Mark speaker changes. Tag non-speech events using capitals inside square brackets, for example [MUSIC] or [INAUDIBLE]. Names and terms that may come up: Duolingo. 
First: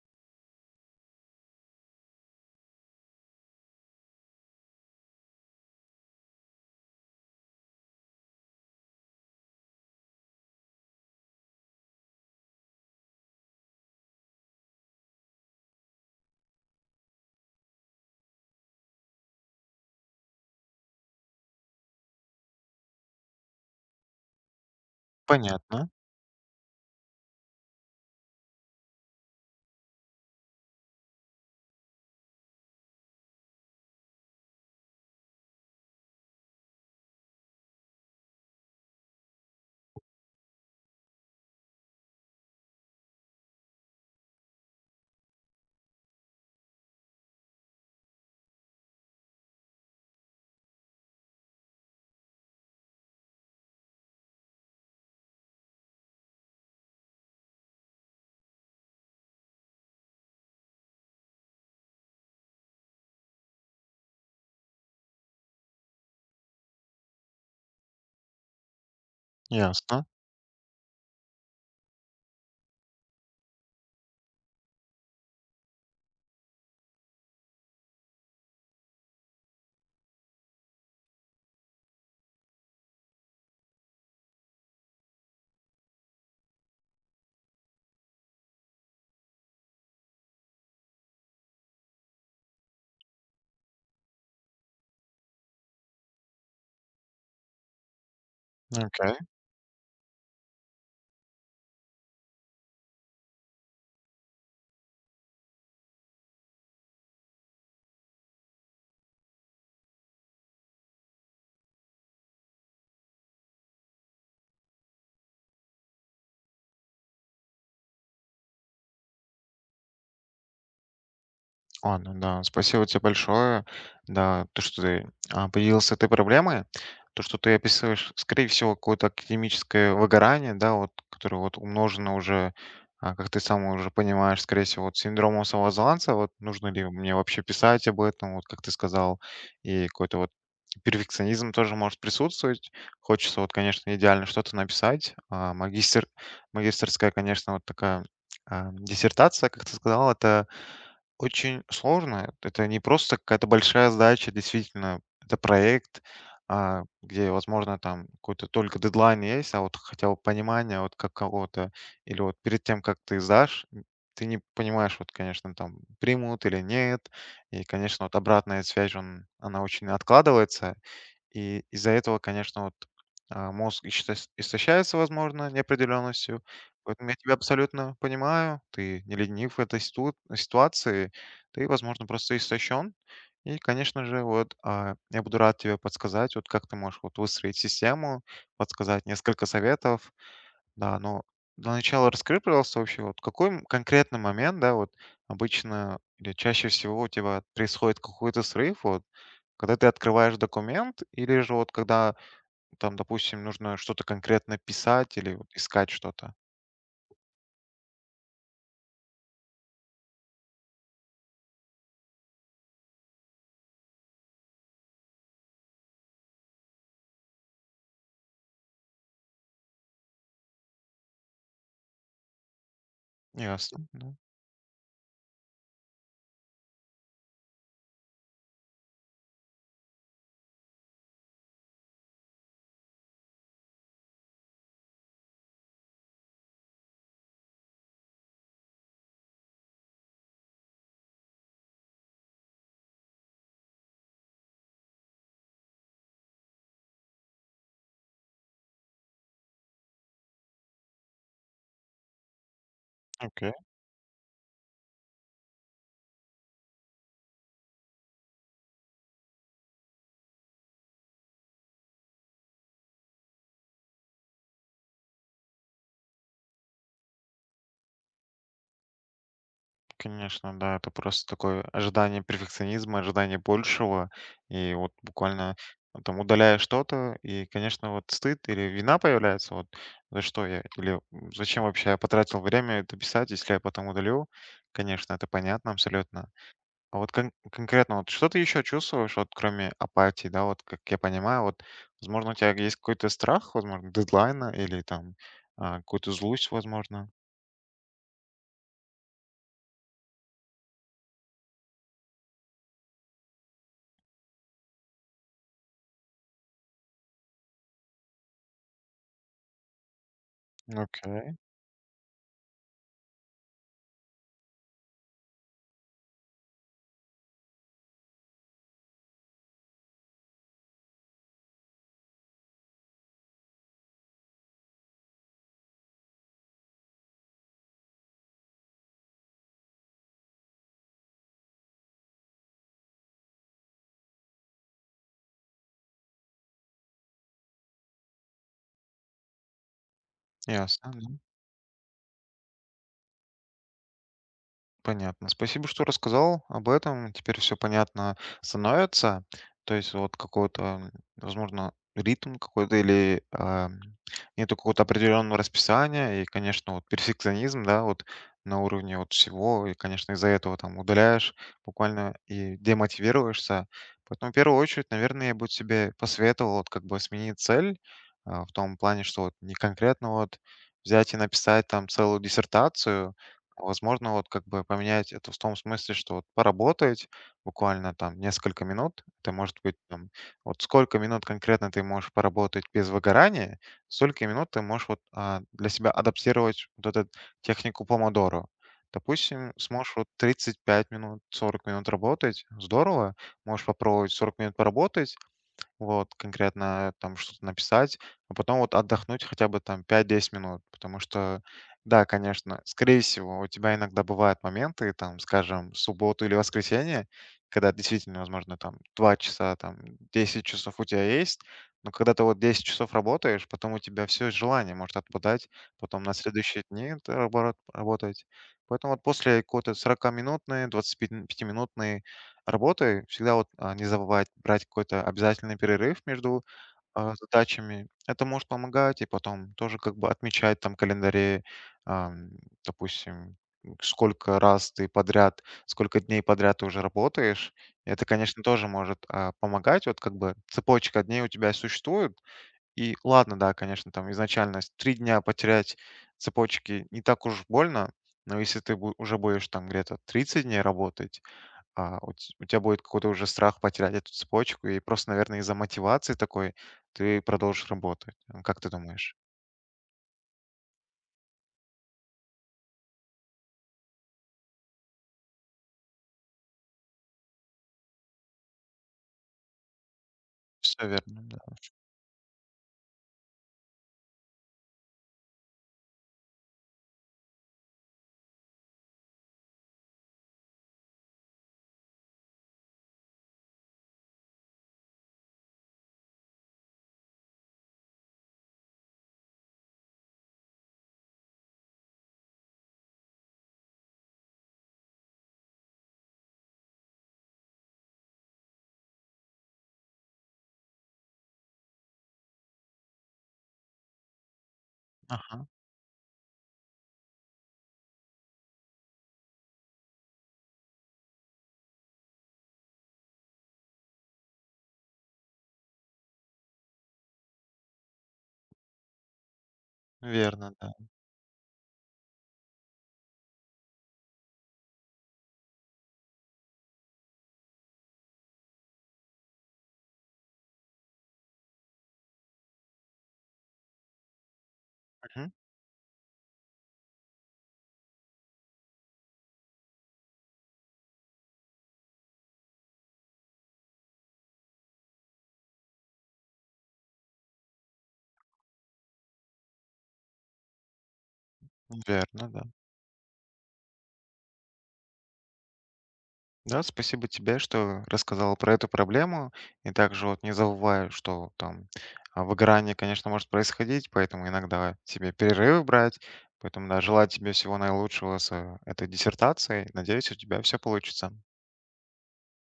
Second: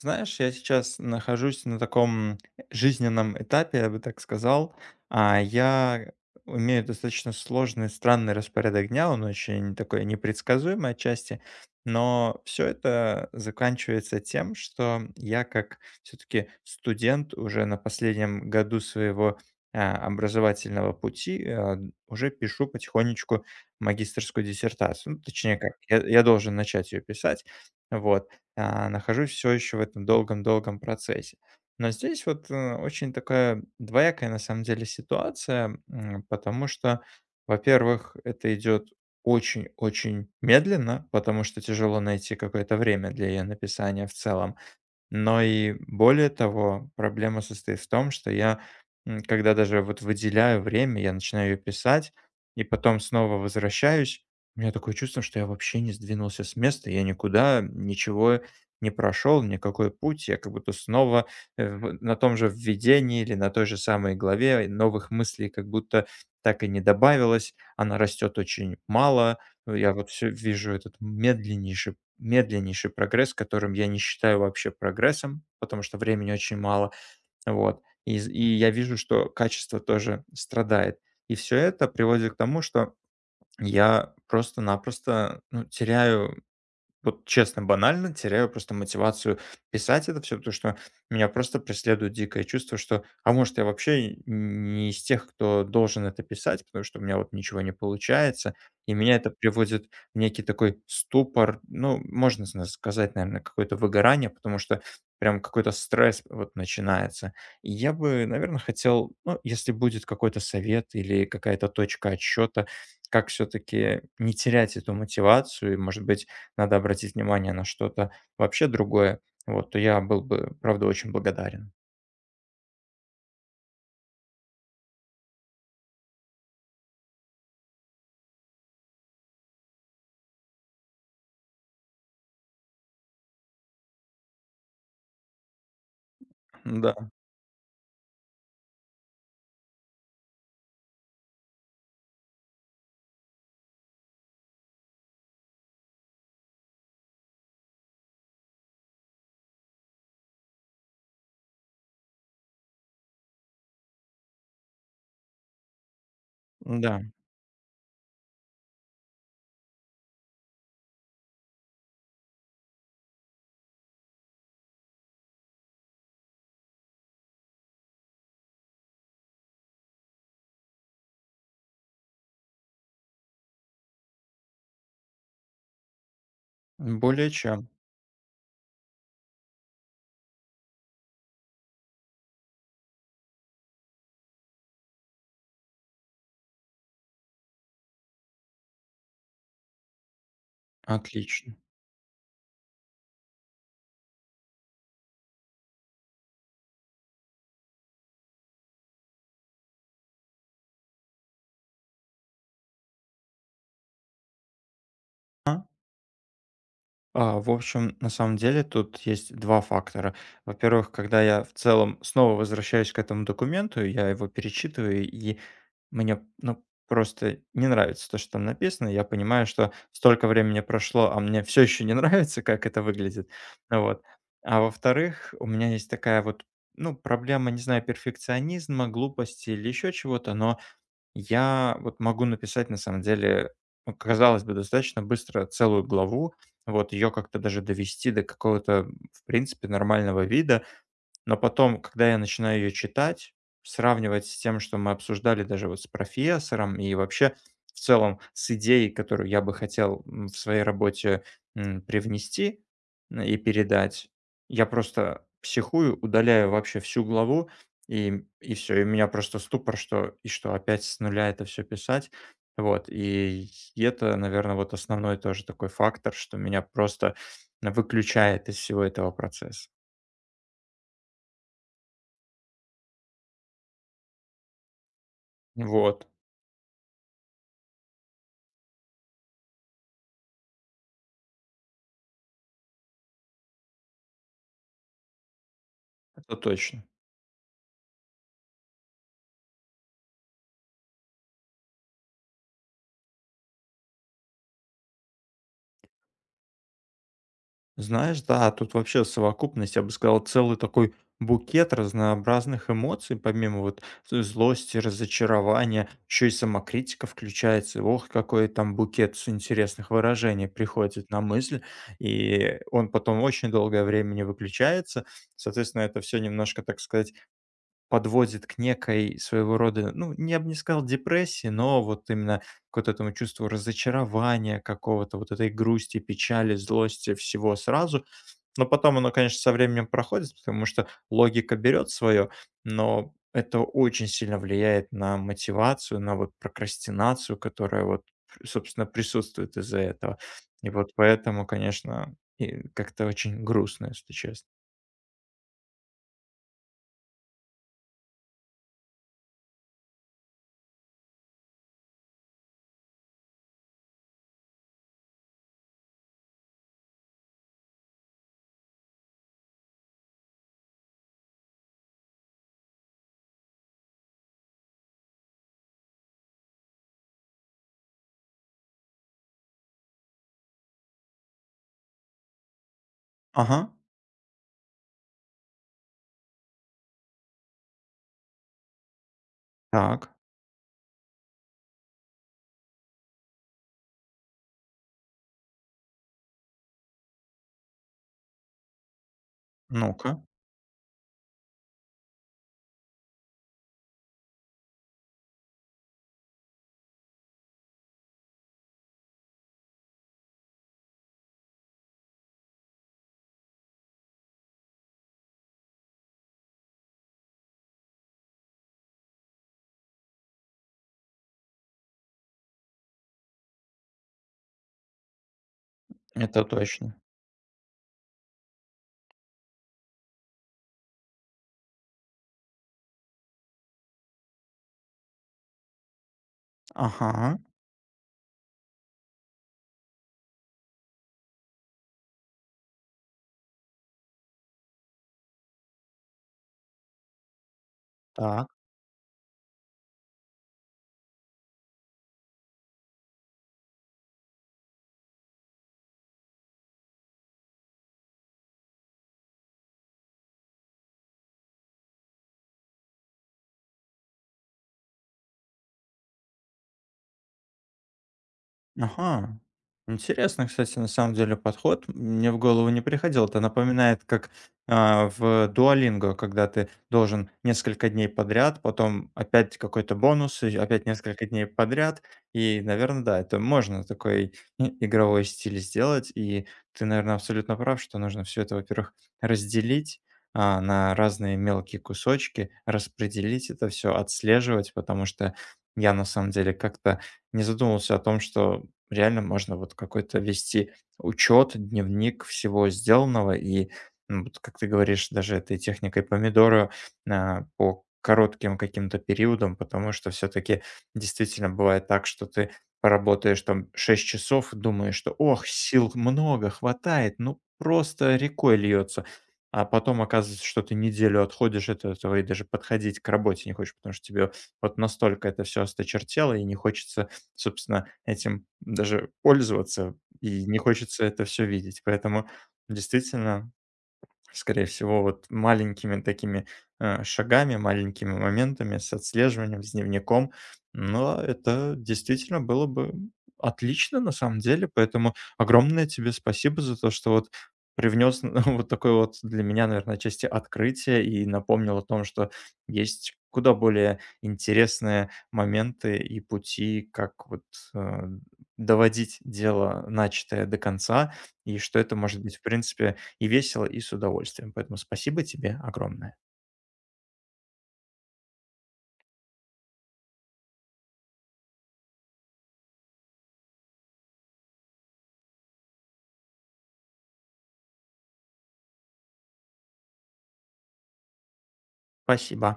Speaker 1: Знаешь, я сейчас нахожусь на таком жизненном этапе, я бы так сказал. Я имею достаточно сложный, странный распорядок дня, он очень такой непредсказуемый отчасти, но все это заканчивается тем, что я как все таки студент уже на последнем году своего, образовательного пути, уже пишу потихонечку магистерскую диссертацию. Ну, точнее как,
Speaker 2: Понятно,
Speaker 1: я должен начать ее писать. Вот. Нахожусь все еще в этом долгом-долгом процессе. Но здесь вот очень такая двоякая на самом деле ситуация, потому что, во-первых, это идет очень-очень медленно, потому что тяжело найти какое-то время для ее написания в целом. Но и более того, проблема состоит в том, что я, когда даже вот выделяю время, я начинаю ее писать и потом снова возвращаюсь, у меня такое чувство, что я вообще не сдвинулся с места, я никуда ничего не прошел никакой путь. Я как будто снова, в на том же введении или на той же самой главе, новых мыслей как будто так и не добавилось, она растет очень мало. Ну, я
Speaker 2: ясно,
Speaker 1: вот все вижу этот медленнейший медленнейший прогресс, которым я не считаю вообще прогрессом, потому что времени очень мало. Вот. И я вижу, что качество тоже страдает. И все это приводит к тому, что я просто-напросто, ну, теряю вот честно, банально теряю просто мотивацию писать это все, потому что меня просто преследует дикое чувство, что, а может, я вообще не из тех, кто должен это писать, потому что у меня вот ничего не получается, и
Speaker 2: окей.
Speaker 1: меня это приводит в некий такой ступор, ну, можно сказать, наверное, какое-то выгорание, потому что прям какой-то стресс вот начинается. И я бы, наверное, хотел, ну, если будет какой-то совет или какая-то точка отсчета, как все-таки не терять эту мотивацию и, может быть, надо обратить внимание на что-то вообще другое, вот, то я был бы, правда, очень благодарен.
Speaker 2: Ладно, да, спасибо тебе большое. Да, то, что ты поделился этой проблемой, то, что ты описываешь, скорее всего, какое-то академическое выгорание, да, вот, которое вот умножено уже, как ты сам уже понимаешь, скорее всего, вот синдромом самозванца, вот нужно ли
Speaker 1: Да,
Speaker 2: мне вообще писать об этом, вот как ты сказал, и какой-то вот перфекционизм тоже может присутствовать. Хочется вот, конечно, идеально что-то написать. А, магистр, магистерская, конечно, вот такая диссертация, как ты сказал, это очень сложно. Это не просто какая-то большая задача, действительно, это проект,
Speaker 1: да,
Speaker 2: где, возможно, там какой-то только дедлайн есть, а вот хотя бы понимание вот какого то или вот перед тем, как ты сдашь, ты не понимаешь, вот, конечно, там примут или нет. И, конечно, вот обратная связь, он, она очень откладывается. И из-за этого, конечно, вот, мозг исче истощается, возможно, неопределенностью. Поэтому я
Speaker 1: более
Speaker 2: тебя
Speaker 1: чем.
Speaker 2: абсолютно понимаю. Ты не ленив в этой сту ситуации. Ты, возможно, просто истощен. И, конечно же, вот, я буду рад тебе подсказать, вот как ты можешь вот выстроить систему, подсказать несколько советов, да, но
Speaker 1: Отлично.
Speaker 2: для начала раскрой, пожалуйста, вообще, вот какой м- конкретный момент, да, вот обычно или чаще всего у тебя происходит какой-то срыв, вот, когда ты открываешь документ, или же вот когда там, допустим, нужно что-то конкретно писать или вот
Speaker 1: А
Speaker 2: искать что-то.
Speaker 1: В общем, на самом деле тут есть 2 фактора. Во-первых, когда я в целом снова возвращаюсь к этому документу, я его перечитываю, и мне, ну, просто не нравится то, что там написано. Я понимаю, что столько времени прошло, а мне все еще не [LAUGHS] нравится, как это выглядит. Ну
Speaker 2: Ясно.
Speaker 1: вот.
Speaker 2: Да.
Speaker 1: А во-вторых, у меня есть такая вот, ну, проблема, не знаю, перфекционизма, глупости или еще чего-то, но я вот могу написать, на самом деле, ну, казалось бы, достаточно быстро целую главу, вот ее как-то даже довести до какого-то, в принципе, нормального вида. Но потом, когда я начинаю ее читать, сравнивать с тем, что мы обсуждали даже вот с профессором и вообще в целом с идеей, которую я бы хотел в своей работе привнести и
Speaker 2: Окей.
Speaker 1: передать, я просто психую, удаляю вообще всю главу, и все, и у меня просто ступор, что и что опять с нуля это все писать. Вот, и это, наверное, вот основной тоже такой фактор, что меня просто выключает из всего этого процесса.
Speaker 2: Конечно, да, это просто такое ожидание перфекционизма, ожидание большего, и вот буквально
Speaker 1: Вот.
Speaker 2: там удаляешь что-то, и, конечно, вот стыд или вина появляется, вот за что я, или зачем вообще я потратил время это писать, если я потом удалю, конечно, это понятно абсолютно.
Speaker 1: Это точно.
Speaker 2: А вот кон- конкретно, вот что ты еще чувствуешь, вот кроме апатии, да, вот как я понимаю, вот, возможно, у тебя есть какой-то страх, возможно, дедлайна или там какую-то злость, возможно.
Speaker 1: Знаешь, да, тут вообще совокупность, я бы сказал, целый такой букет разнообразных эмоций, помимо вот злости, разочарования, еще и самокритика включается. Ох, какой там букет с интересных выражений приходит на
Speaker 2: Окей,
Speaker 1: мысль, и он потом очень долгое время не выключается. Соответственно, это все немножко, так сказать, подводит к некой своего рода, ну, не я бы не сказал депрессии, но вот именно к вот этому чувству разочарования какого-то, вот этой грусти, печали, злости, всего сразу. Но потом оно, конечно, со временем проходит, потому что логика берет свое, но это очень сильно влияет на мотивацию, на вот прокрастинацию, которая вот, собственно, присутствует из-за этого. И
Speaker 2: ясно.
Speaker 1: вот
Speaker 2: Да.
Speaker 1: поэтому, конечно, и как-то очень грустно, если честно.
Speaker 2: Понятно. Спасибо, что рассказал об этом. Теперь все понятно становится. То есть вот какой-то, возможно, ритм какой-то или нету какого-то определенного расписания. И, конечно, вот перфекционизм, да, вот на уровне вот всего. И, конечно, из-за этого там удаляешь буквально и демотивируешься. Поэтому в первую очередь, наверное, я бы себе посоветовал вот как бы сменить цель, в том плане, что вот не конкретно вот взять и написать там целую диссертацию.
Speaker 1: Ага,
Speaker 2: Возможно, вот как бы поменять это в том смысле, что вот поработать буквально там несколько минут. Это может быть там,
Speaker 1: так,
Speaker 2: вот сколько минут конкретно ты можешь поработать без выгорания, столько минут ты можешь вот, для себя адаптировать вот эту технику помодоро. Допустим, сможешь вот
Speaker 1: ну-ка,
Speaker 2: 35 минут, 40 минут работать, здорово. Можешь попробовать 40 минут поработать, вот, конкретно там что-то написать, а потом вот отдохнуть хотя бы там 5–10 минут, потому что, да, конечно, скорее всего, у тебя иногда бывают моменты, там, скажем, субботу или воскресенье, когда действительно, возможно, там 2 часа, там 10 часов у тебя есть, но когда ты вот 10 часов работаешь, потом у тебя все желание может отпадать, потом на
Speaker 1: это
Speaker 2: следующие дни
Speaker 1: точно.
Speaker 2: ты рабо- работать. Поэтому вот после какой-то 40-минутной, 25-минутной работы всегда вот, не забывать брать какой-то обязательный перерыв между,
Speaker 1: Ага.
Speaker 2: задачами. Это может помогать, и потом тоже как бы отмечать там в календаре, ам, допустим, сколько раз ты подряд, сколько дней подряд ты уже работаешь. Это, конечно,
Speaker 1: Так.
Speaker 2: тоже может, помогать. Вот как бы цепочка дней у тебя существует. И ладно, да, конечно, там изначально с 3 дня потерять цепочки не так уж больно, но если ты бу уже будешь там где-то 30 дней работать, у тебя будет какой-то уже страх потерять эту цепочку, и просто, наверное, из-за мотивации такой ты продолжишь работать. М, как ты думаешь?
Speaker 1: Ага. Интересно, кстати, на самом деле подход. Мне в голову не приходил. Это напоминает, как в Duolingo, когда ты должен несколько дней подряд, потом опять какой-то бонус, и
Speaker 2: Все
Speaker 1: опять
Speaker 2: верно,
Speaker 1: несколько
Speaker 2: да.
Speaker 1: дней подряд. И, наверное, да, это можно такой игровой стиль сделать. И ты, наверное, абсолютно прав, что нужно все это, во-первых, разделить на разные мелкие кусочки, распределить это все, отслеживать, потому что я на самом деле как-то не задумывался о том, что реально можно вот какой-то вести учет, дневник всего сделанного. И, вот как ты говоришь, даже этой техникой помидора по коротким каким-то периодам, потому что все-таки действительно бывает так, что ты поработаешь там 6 часов и думаешь, что
Speaker 2: Ага,
Speaker 1: ох, сил много, хватает, ну просто рекой льется. А потом оказывается, что ты неделю отходишь от этого и даже подходить к работе не хочешь, потому что тебе вот настолько это все осточертело и не хочется собственно, этим даже пользоваться, и
Speaker 2: верно,
Speaker 1: не
Speaker 2: да.
Speaker 1: хочется это все видеть. Поэтому действительно скорее всего, вот маленькими такими, шагами, маленькими моментами, с отслеживанием, с дневником. Но это действительно было бы отлично на самом деле. Поэтому
Speaker 2: Мгм.
Speaker 1: огромное тебе спасибо за то, что вот привнес [LAUGHS] вот такое вот для меня, наверное, части открытие и напомнил о том, что есть куда более интересные моменты и пути, как вот, э, доводить дело начатое до конца, и что это может
Speaker 2: Верно,
Speaker 1: быть,
Speaker 2: да.
Speaker 1: в принципе и весело, и с удовольствием. Поэтому спасибо тебе огромное.
Speaker 2: Да, спасибо тебе, что рассказала про эту проблему. И также вот не забывай, что там, выгорание, конечно, может происходить, поэтому иногда тебе перерывы брать. Поэтому, да, желаю тебе всего наилучшего с, этой диссертацией. Надеюсь, у тебя все получится.
Speaker 1: Спасибо.